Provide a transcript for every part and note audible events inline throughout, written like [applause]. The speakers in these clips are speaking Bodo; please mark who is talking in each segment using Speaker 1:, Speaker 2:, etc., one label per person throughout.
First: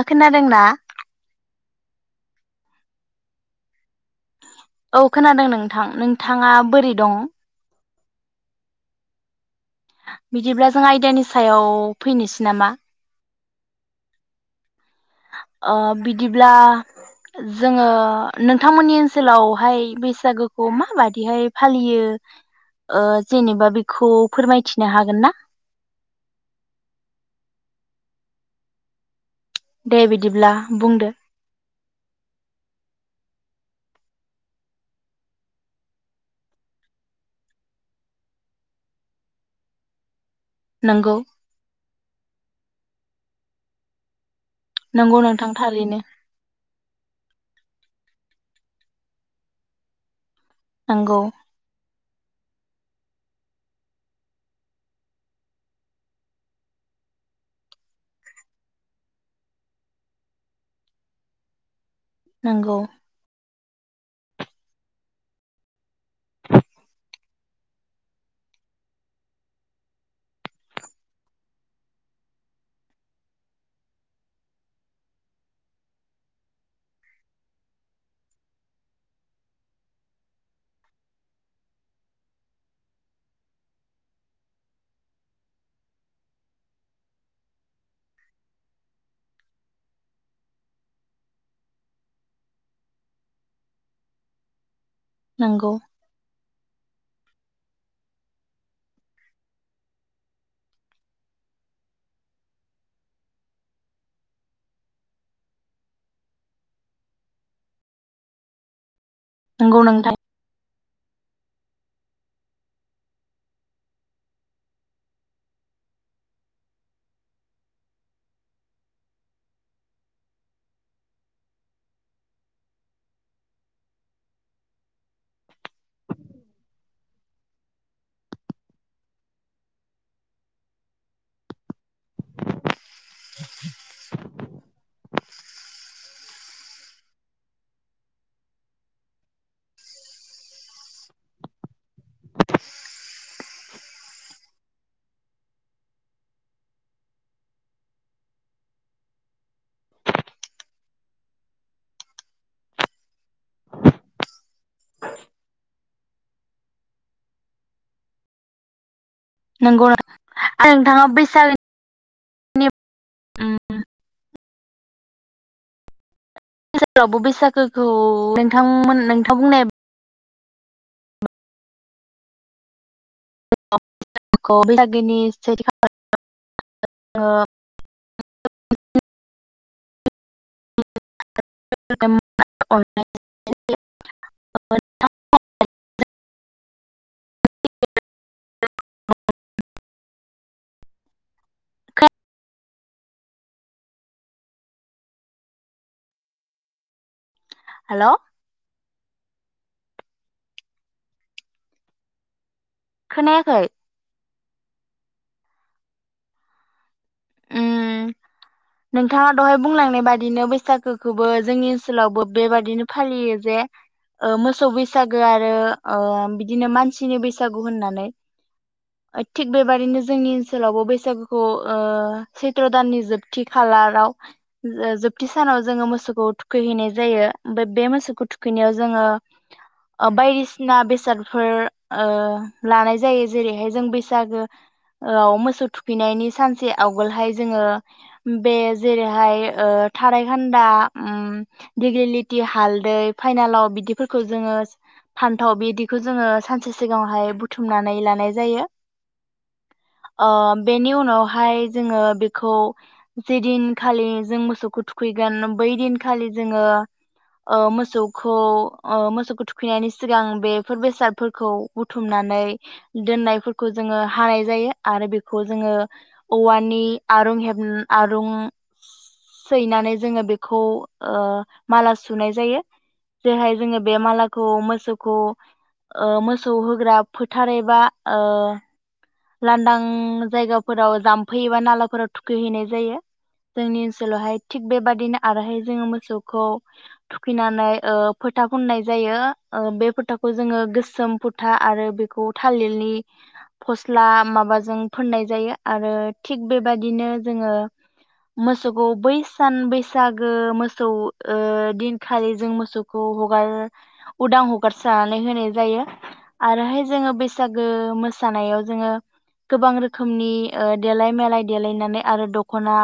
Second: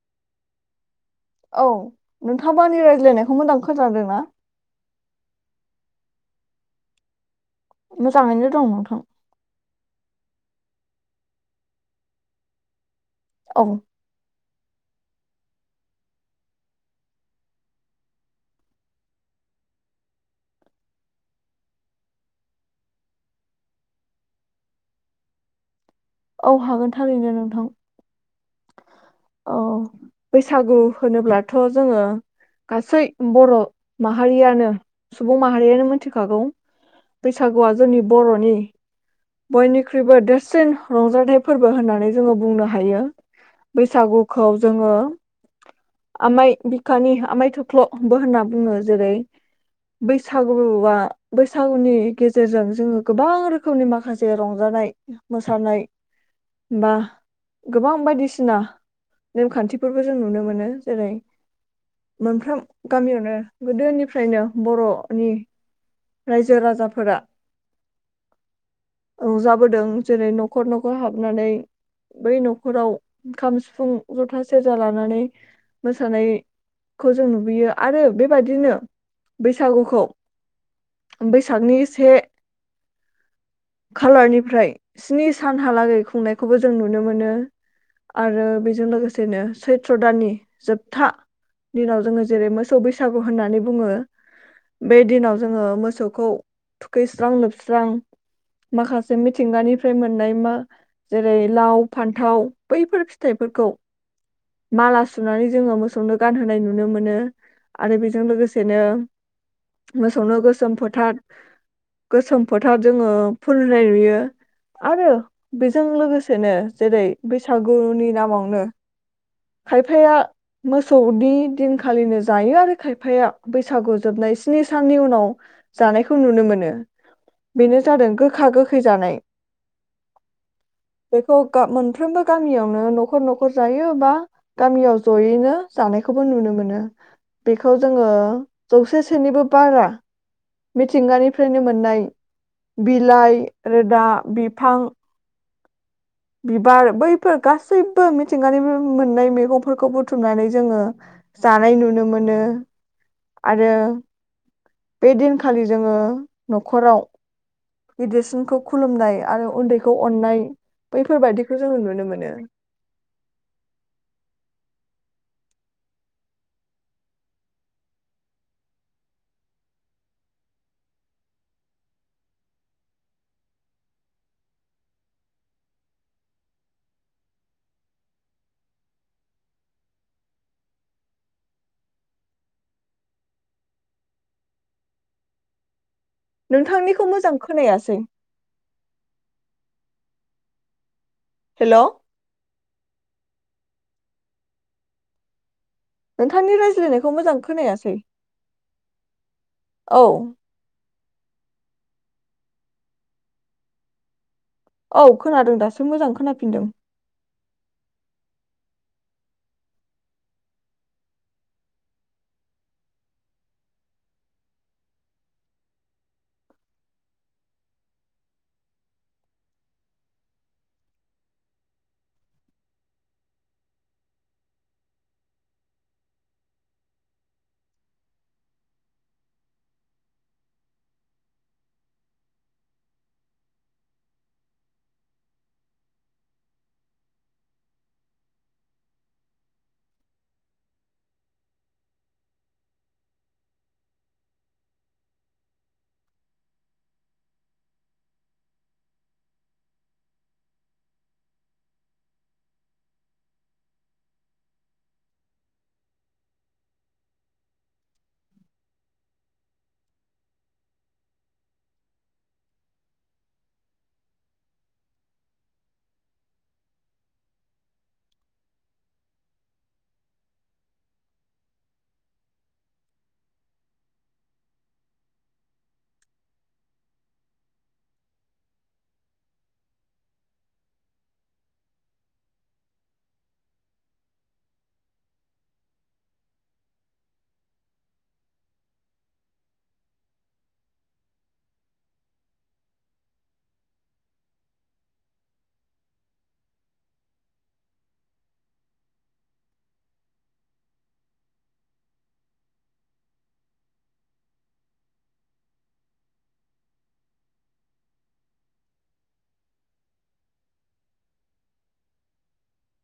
Speaker 1: ओ खोनादोंना
Speaker 2: औ नोंथांमोननि रायज्लायनायखौ मोजां खोनादों।
Speaker 1: औ खोनादों नोंथां नों नोंथाङा बोरै दं?
Speaker 2: मोजाङैनो दं नोंथां
Speaker 1: बिदिब्ला जों आयदानि सायाव फैनोसै नामा
Speaker 2: औ
Speaker 1: ओ बिदिब्ला जोङो नोंथांमोननि ओनसोलावहाय बैसागोखौ माबादिहाय फालियो ओ जेनेबा बेखौ फोरमायथिनो हागोन ना
Speaker 2: औ हागोन थारैनो नोंथां। औ
Speaker 1: दे बिदिब्ला
Speaker 2: बैसागु
Speaker 1: बुंदो
Speaker 2: होनोब्लाथ' जोङो गासै बर' माहारियानो सुबुं माहारियानो मिथिखागौ बैसागुआ जोंनि बर'नि बयनिख्रुइबो देर सिन
Speaker 1: नंगौ
Speaker 2: रंजाथाइ फोरबो होननानै जोङो बुंनो हायो बैसागु खौ जोङो
Speaker 1: नंगौ नोंथां थारैनो
Speaker 2: आमाय खानि आमाय थुख्ल'बो होनना बुङो जेरै बै बैसागुआ
Speaker 1: नंगौ
Speaker 2: बैसागुनि गेजेरजों जोङो गोबां रोखोमनि माखासे रंजानाय मोसानाय बा गोबां बायदिसिना नेम खान्थिफोरखौ जों नुनो मोनो जेरै मोनफ्रोम
Speaker 1: नंगौ
Speaker 2: गामियावनो गोदोनिफ्रायनो बर'नि रायजो राजाफोरा रंजाबोदों जेरै न'खर न'खर हाबनानै बै नख हराव खाम सिफुं जथा सेरजा लानानै मोसानायखौ जों नुबोयो आरो बेबायदिनो बैसागुखौ बैसागनि से खालारनिफ्राय स्नि सानहालागै खुंनायखौबो जों नुनो मोनो आरो बेजों लोगोसेनो सैथ्र' दाननि जोबथा दिनाव जोङो जेरै मोसौ बैसागु होननानै बुङो। बे दिनाव जोङो
Speaker 1: नंगौ
Speaker 2: मोसौखौ थुखैस्रां लोबस्रां माखासे मिथिंगानिफ्राय मोननाय मा जेरै लाव फान्थाव बैफोर फिथाइफोरखौ माला सुनानै जोङो मोसौनो गानहोनाय नुनो मोनो। आरो बेजों लोगोसेनो
Speaker 1: नंगौ नोंथां
Speaker 2: मोसौनो गोसोम फोथार गोसोम फोथार जोङो फोननाय नुयो आरो बेजों लोगोसेनो जेरै बैसागुनि नामावनो खायफाया मोसौनि दिनखालिनो जायो आरो खायफाया बैसागु जोबनाय स्नि साननि उनाव जानायखौ नुनो मोनो बेनो जादों गो गोखा गोखै जानाय मोनफ्रोमबो गामियावनो न'खर न'खर जायोबा। गामियाव जयैनो जानायखौबो नुनो मोनो बेखौ जोङो जौसेसोनिबो बारा मिथिंगानिफ्रायनो मोननाय बिलाइ रोदा बिफां बिबार बैफोर गासैबो मिथिंगानि मोननाय मैगंफोरखौ बुथुमनानै जोङो जानाय नुनो मोनो। आरो बे दिनखालि जोङो। न'खराव गिदिरसिनखौ खुलुमनाय आरो
Speaker 1: नंगौ
Speaker 2: उन्दैखौ अननाय
Speaker 1: आरो नोंथाङा
Speaker 2: बैफोरबादिखौ
Speaker 1: बैसागोनि
Speaker 2: जोङो नुनो मोनो।
Speaker 1: ओम बैसागोआवबो बैसागोखौ नोंथांमोन नोंथां बुंनाय। [unintelligible]
Speaker 2: नोंथांनिखौ मोजां खोनायासै हेलौ नोंथांनि रायज्लायनायखौ मोजां खोनायासै। औ
Speaker 1: खोनायाखै
Speaker 2: औ खोनादों दासो मोजां खोनाफिनदों।
Speaker 1: ओम नोंथाङा दहाय बुंलांनाय बादिनो बैसागोखौबो जोंनि ओनसोलावबो बेबादिनो फालियो जे मोसौ बैसागो आरो बिदिनो मानसिनि बैसागु होननानै थिग बेबादिनो जोंनि ओनसोलावबो बैसागुखौ सैथ्र' दाननि जोबथि खालाराव जोबथि सानाव जोङो मोसौखौ थुखैहैनाय जायो ओमफ्राय बे मोसौखौ थुखैनायाव जोङो बायदिसिना बेसादफोर ओ लानाय जायो जेरैहाय जों बैसागोआव मोसौ थुखैनायनि सानसे आवगोलहाय जोङो बे जेरैहाय ओ थारायखान्दा उ दिग्रिलिटि हालदै फाइनालाव बिदिफोरखौ जोङो फान्थाव बिदिखौ जोङो सानसे सिगाङावहाय बुथुमनानै लानाय जायो ओ बेनि उनावहाय जोङो बेखौ जे दिनखालि जों मोसौखौ थुखैगोन बै दिनखालि जोङो ओ मोसौखौ मोसौखौ ओ थुखैनायनि सिगां बेफोर बेसादफोरखौ बुथुमनानै दोननायफोरखौ जोङो हानाय जायो आरो बेखौ जोङो औवानि आरुं हेब आरुं सैनानै जोङो बेखौ माला सुनाय जायो जेरहाय जोङो बे मालाखौ मोसौखौ मोसौ होग्रा फोथार एबा ओ लांदां जायगाफोराव जाम्फै एबा नालाफोराव थुखैहैनाय जायो जोंनि ओनसोलावहाय थिग बेबादिनो आरोहाय जोङो मोसौखौ थुखैनानै फोथा फुननाय जायो बे फोथाखौ जोङो गोसोम फोथा आरो बेखौ थालिरनि फस सिस्ला माबाजों फोननाय जायो आरो थिग बेबायादिनो जोङो मोसौखौ बै सान बैसागो मोसौ ओ दिनखालि जों मोसौखौ हगार उदां हगारसारनानै होनाय जायो आरोहाय जोङो बैसागो मोसानायाव जोङो गोबां रोखोमनि ओ देलाय मेलाय देलायनानै आरो दखना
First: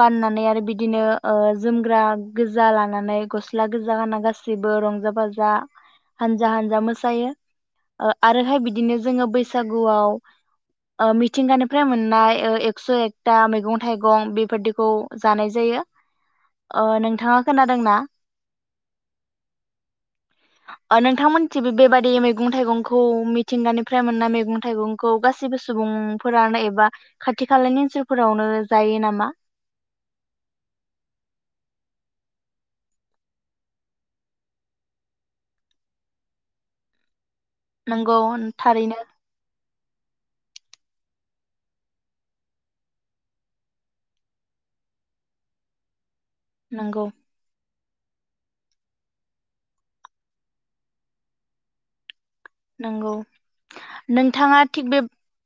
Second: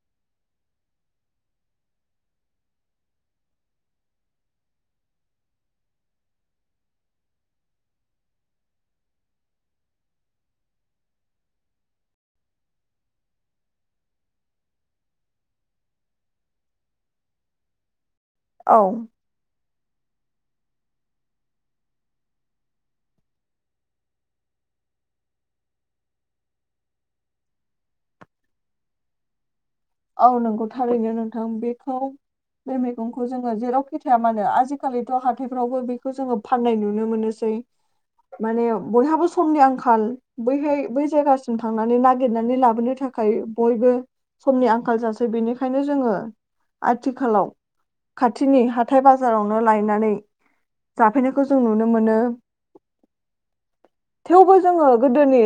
Speaker 1: गाननानै आरो बिदिनो ओ जोमग्रा गोजा लानानै गस्ला गोजा गाना गागसैबो रंजा बाजा हानजा हानजा मोसायो आरोहाय बिदिनो जोङो बै बैसागुआव ओ मिथिंगानिफ्राय मोननाय ओ एकस' एकथा मैगं थाइगं बेबदिखौ जानाय जायो ओ नोंथाङा खोनादोंना
Speaker 2: औ
Speaker 1: नोंथांमोनथिं बेबादि मैगं थाइगंखौ मिथिंगानिफ्राय मोनना मैगं थाइगंखौ गासिबो सुबुंफोरानो एबा खाथि खालानि ओनसोलफोरावनो जायो नामा
Speaker 2: औ नोंगौ थारैनो नोंथां बेखौ बे मैगंखौ जोङो जेराव खिथाया मानो आजिखालिथ' हाथायफ्रावबो बेखौ जोङो फाननाय नुनो मोनो
Speaker 1: नंगौ
Speaker 2: माने
Speaker 1: थारैनो
Speaker 2: बयहाबो समनि आ आंखाल बैहाय बै जायगासिम थांनानै नागिरनानै लाबोनो थाखाय बयबो समनि आं आंखाल जासै बेनिखायनो जोङो
Speaker 1: नंगौ
Speaker 2: आथिखालाव खाथिनि हाथाय बाजारावनो लायनानै जाफैनायखौ जों नुनो मोनो
Speaker 1: नंगौ
Speaker 2: थेवबो
Speaker 1: नोंथाङा
Speaker 2: जोङो
Speaker 1: थिग बे
Speaker 2: गोदोनि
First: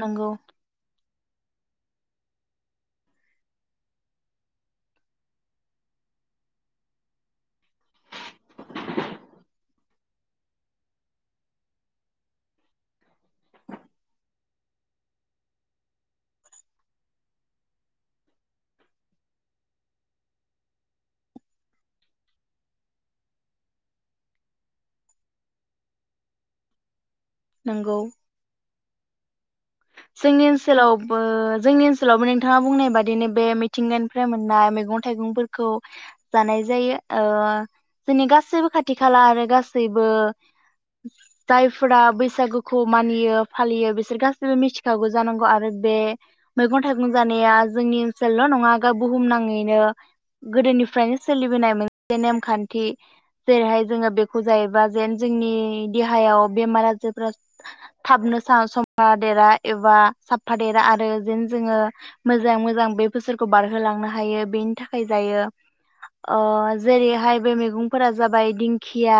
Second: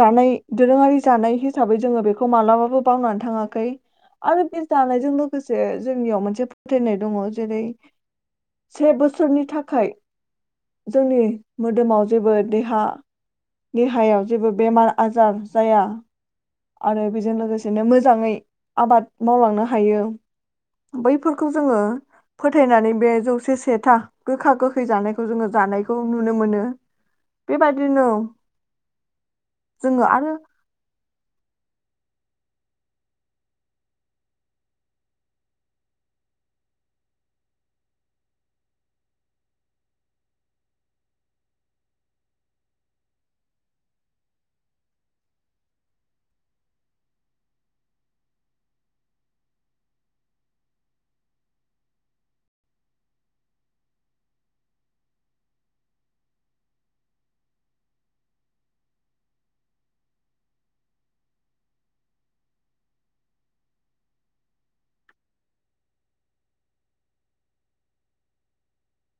Speaker 2: जानाय
Speaker 1: नंगौ
Speaker 2: दोरोङारि जानाय हिसाबै जोङो बेखौ मालाबाबो बावनानै थाङा खैर आरो बे जानायजों लोगोसे जोंनियाव मोनसे फोथायनाय दङ जेरै से बोसोरनि थाखाय जोंनि मोदोमाव जेबो देहा देहायाव जेबो बेमार आजार जाया आरो बेजों लोगोसेनो मोजाङै आबाद मावलांनो हायो बैफोरखौ जोङो फोथायनानै बे जौसे सेथा गोखा गोखै जानायखौ जोङो जानायखौ नुनो मोनो बे
Speaker 1: नंगौ
Speaker 2: बादिनो
Speaker 1: जोंनि ओनसोलावबो जोंनि ओनसोलावबो नोंथाङा बुंनाय बादिनो बे मिथिंगानिफ्राय मोननाय मैगं थाइगंफोरखौ जानाय जायो ओ जोंनि गासैबो खाथि खाला आरो गासैबो जायफोरा बैसागुखौ मानियो फालियो बिसोर गा बो मिथिखागौ जानांगौ आरो बे मैगं थाइगं जानाया जोंनि ओनसोलल' नङा बुहुमनाङैनो गोदोनिफ्रायनो सोलिबोनाय मोनसे नेमखान्थि जेरैहाय जोङो बेखौ जायोबा जेन जोंनि देहायाव बेमार आजारफोरा थाबनो सम देरा एबा साफा देरा आरो जेन जोङो मोजांङै मोजां बे बोसोरखौ बारहोलांनो हायो बेनि थाखाय जायो ओ जेरैहाय बे मैगंफोरा जाबाय दिंखिया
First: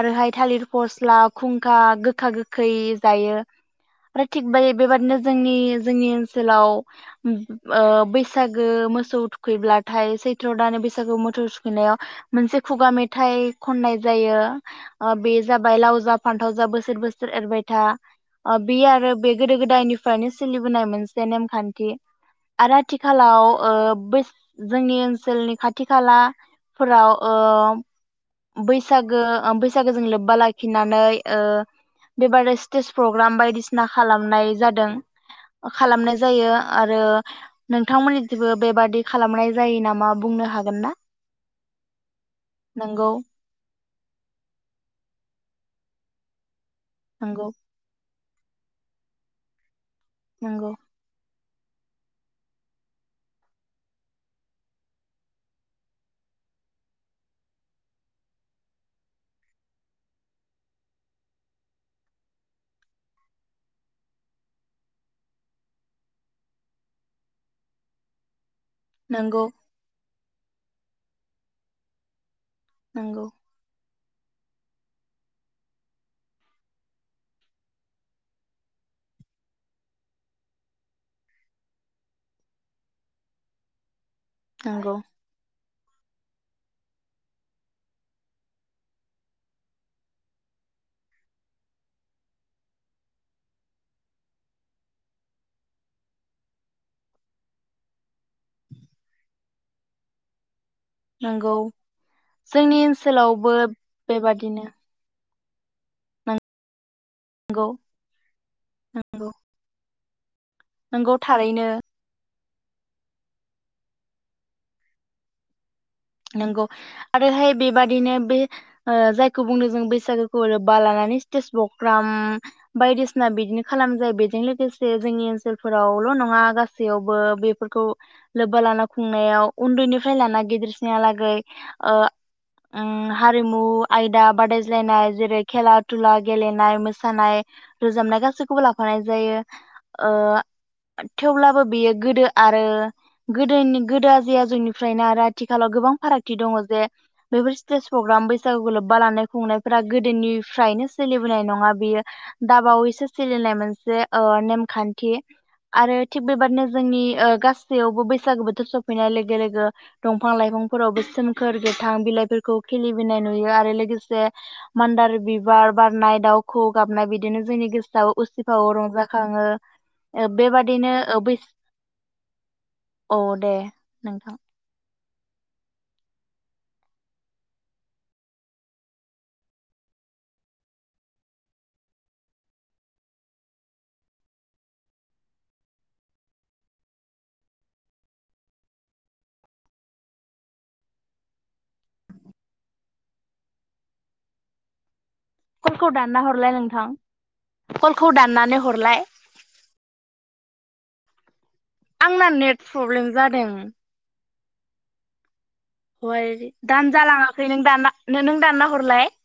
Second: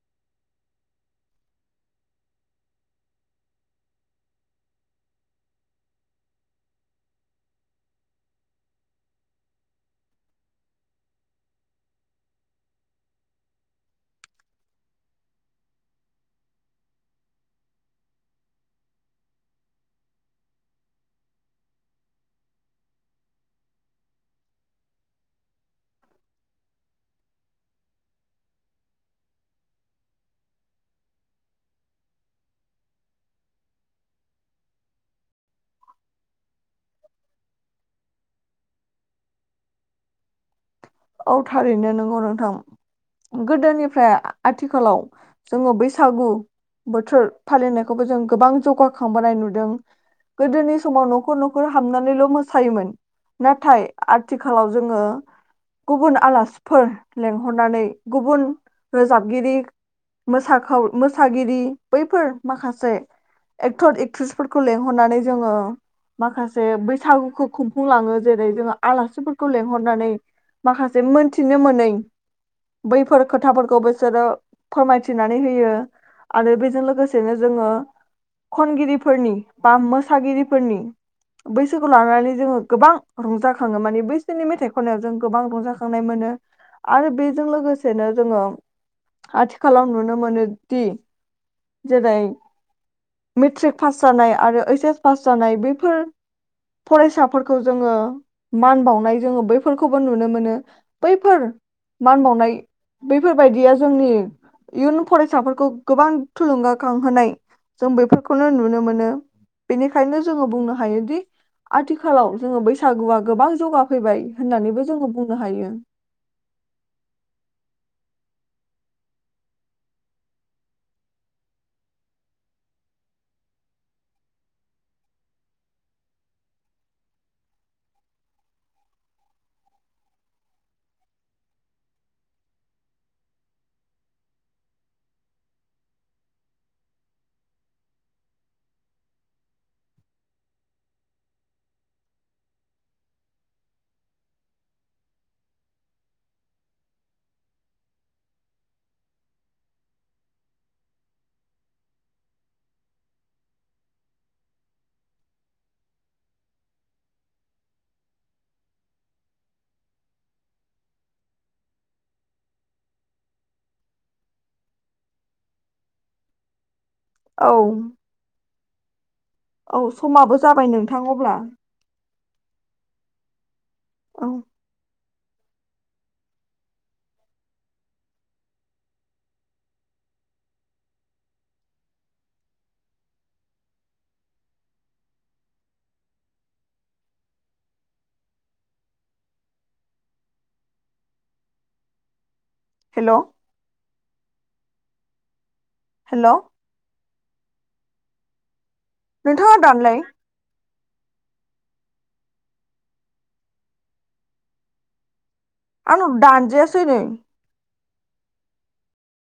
Speaker 1: आरोहाय थालिर फस्ला खुंखा गोखा गो खै जायो फ्राय थिग बा बेबादिनो जोंनि जोंनि ओनसोलाव ओ बैसागो मोसौ थुखैब्लाथाय सैथ्र दान बैसागो मोसौ थुखैनायाव मोनसे खुगा मेथाइ खननाय जायो बे जाबाय लाव जा फान्थाव जा बोसोर बोसोर एरबायथा बे आरो बे गोदो गोदायनिफ्रायनो सोलिबोनाय मोनसे नेमखान्थि आरो आथिखालाव ओ जोंनि ओनसोलनि खाथि खालाफोराव ओ बैसागो बैसागोजों लोब्बा लाखिनानै ओ बेबादि स्टेज प्रग्राम बायदिसिना खालामनाय जादों खालामनाय जायो आरो नोंथांमोननि जेबो बेबादि खालामनाय जायो नामा बुंनो हागोन ना
Speaker 2: औ थारैनो नोंगौ नोंथां
Speaker 1: नंगौ
Speaker 2: गोदोनि आथिखालाव जोङो बैसागु बोथोर
Speaker 1: नंगौ
Speaker 2: फालिनायखौबो जों गोबां जौगाखांबोनाय नुदों।
Speaker 1: नंगौ
Speaker 2: गोदोनि समाव न'खर न हाबनानैल' मोसायोमोन नाथाय आथिखालाव जोङो गुबुन आलासिफोर लेंंहरनानै गुबुन रोजाबगिरि मोसाखाव मोसागिरि बैफोर माखासे एक्टर एक्ट्रिसफोरखौ लिंहरनानै जोङो माखासे बैसागुखौ खुंफुंलाङो। जेरै जोङो
Speaker 1: नंगौ
Speaker 2: आलासिफोरखौ लिंहरनानै माखासे मोनथिनो मोनै
Speaker 1: नंगौ
Speaker 2: बैफोर खोथाफोरखौ बे बिसोरो फोरमायथिनानै होयो आरो बेजों लोगोसेनो जोङो खनगिरिफोरनि बा मोसागिरिफोरनि बैसोरखौ लानानै जोङो गोबां रंजाखाङो माने बै बिसोरनि मेथाइ
Speaker 1: नंगौ
Speaker 2: खनायाव जों रंजाखांनाय मोनो आरो बेजों लोगोसेनो जोङो आथिखालाव नुनो मोनो दि जेरै मेट्रिक पास जानाय आरो ओइस एस पास जानाय बैफोर फरायसाफोरखौ जोङो मान बावनाय जोङो बैफोरखौ खौबो नुनो मोनो। बैफोर
Speaker 1: नंगौ
Speaker 2: मान बावनाय
Speaker 1: जोंनि ओनसोलावबो
Speaker 2: बैफोरबायदिया जोंनि
Speaker 1: बेबादिनो
Speaker 2: इयुन फरायसा फिसाफोरखौ गोबां थुलुंगा खांहोनाय
Speaker 1: नंगौ
Speaker 2: जों बैफोरखौनो नुनो मोनो
Speaker 1: नंगौ
Speaker 2: बेनिखा [unintelligible] जोङो बुंनो
Speaker 1: नंगौ
Speaker 2: हायोदि
Speaker 1: थारैनो
Speaker 2: आथिखालाव जोङो बैसागुआ गोबां जौगाफैबाय होननानैबो जोङो बुंनो हायो।
Speaker 1: नंगौ आरोहाय बेबादिनो बे ओ जायखौ बुंदों जों बैसागोखौ लोब्बा लानानै स्टेज प्रग्राम बायदिसिना बिदिनो खालाम जायो बेजों लोगोसे जोंनि ओनसोलफोरावल' नङा गासैयावबो बेफोरखौ लोब्बा लाना खुंनायाव उन्दैनिफ्राय लाना गिदिर लागै ओ उम हारिमु आयदा बादायज्लायनाय जेरै खेला दुला गेलेनाय मोसानाय रोजाबनाय गासैखौबो लाफानाय जायो ओ थेवब्लाबो बेयो गोदो आरो गोदोनि गोदो आजै आजौनिफ्रायनो आरो आथिखाल आथिखालाव गोबां फारागथि दङ जे बेफोर स्टेज प्रग्राम बैसागुखौ लोब्बा लानाय खुंनायफोरा गोदोनिफ्रायनो सोलिबोनाय नङा बियो दाबावैसो सोलिनाय मोनसे ओ नेमखान्थि आरो थिग बेबादिनो जोंनि ओ गासैयावबो बैसागो बोथोर सफैनाय लोगो लोगो दंफां-लाइफांफोराव बे सोमखोर गोथां बिलाइफोरखौ खिलिबोननाय नुयो आरो लोगोसे मान्दार बिबार बारनाय दाउखौ गाबनाय बिदिनो
Speaker 2: औ
Speaker 1: जोंनि गोसोआव उसि औ रंजा
Speaker 2: औ समाबो जाबाय नोंथां
Speaker 1: ओ
Speaker 2: अब्ला
Speaker 1: बैसाग औ दे
Speaker 2: औ
Speaker 1: नोंथां
Speaker 2: हेल'
Speaker 1: खलखौ दानना
Speaker 2: हेल'
Speaker 1: हरलाय नोंथां कलखौ दाननानै हरलाय
Speaker 2: नोंथाङा दानलाय
Speaker 1: आंना नेट प्रब्लेम जादों
Speaker 2: आंनाव
Speaker 1: हय
Speaker 2: दानजायासै
Speaker 1: दान
Speaker 2: नै
Speaker 1: जालाङाखै नों दानना नो-नों दानना हरलाय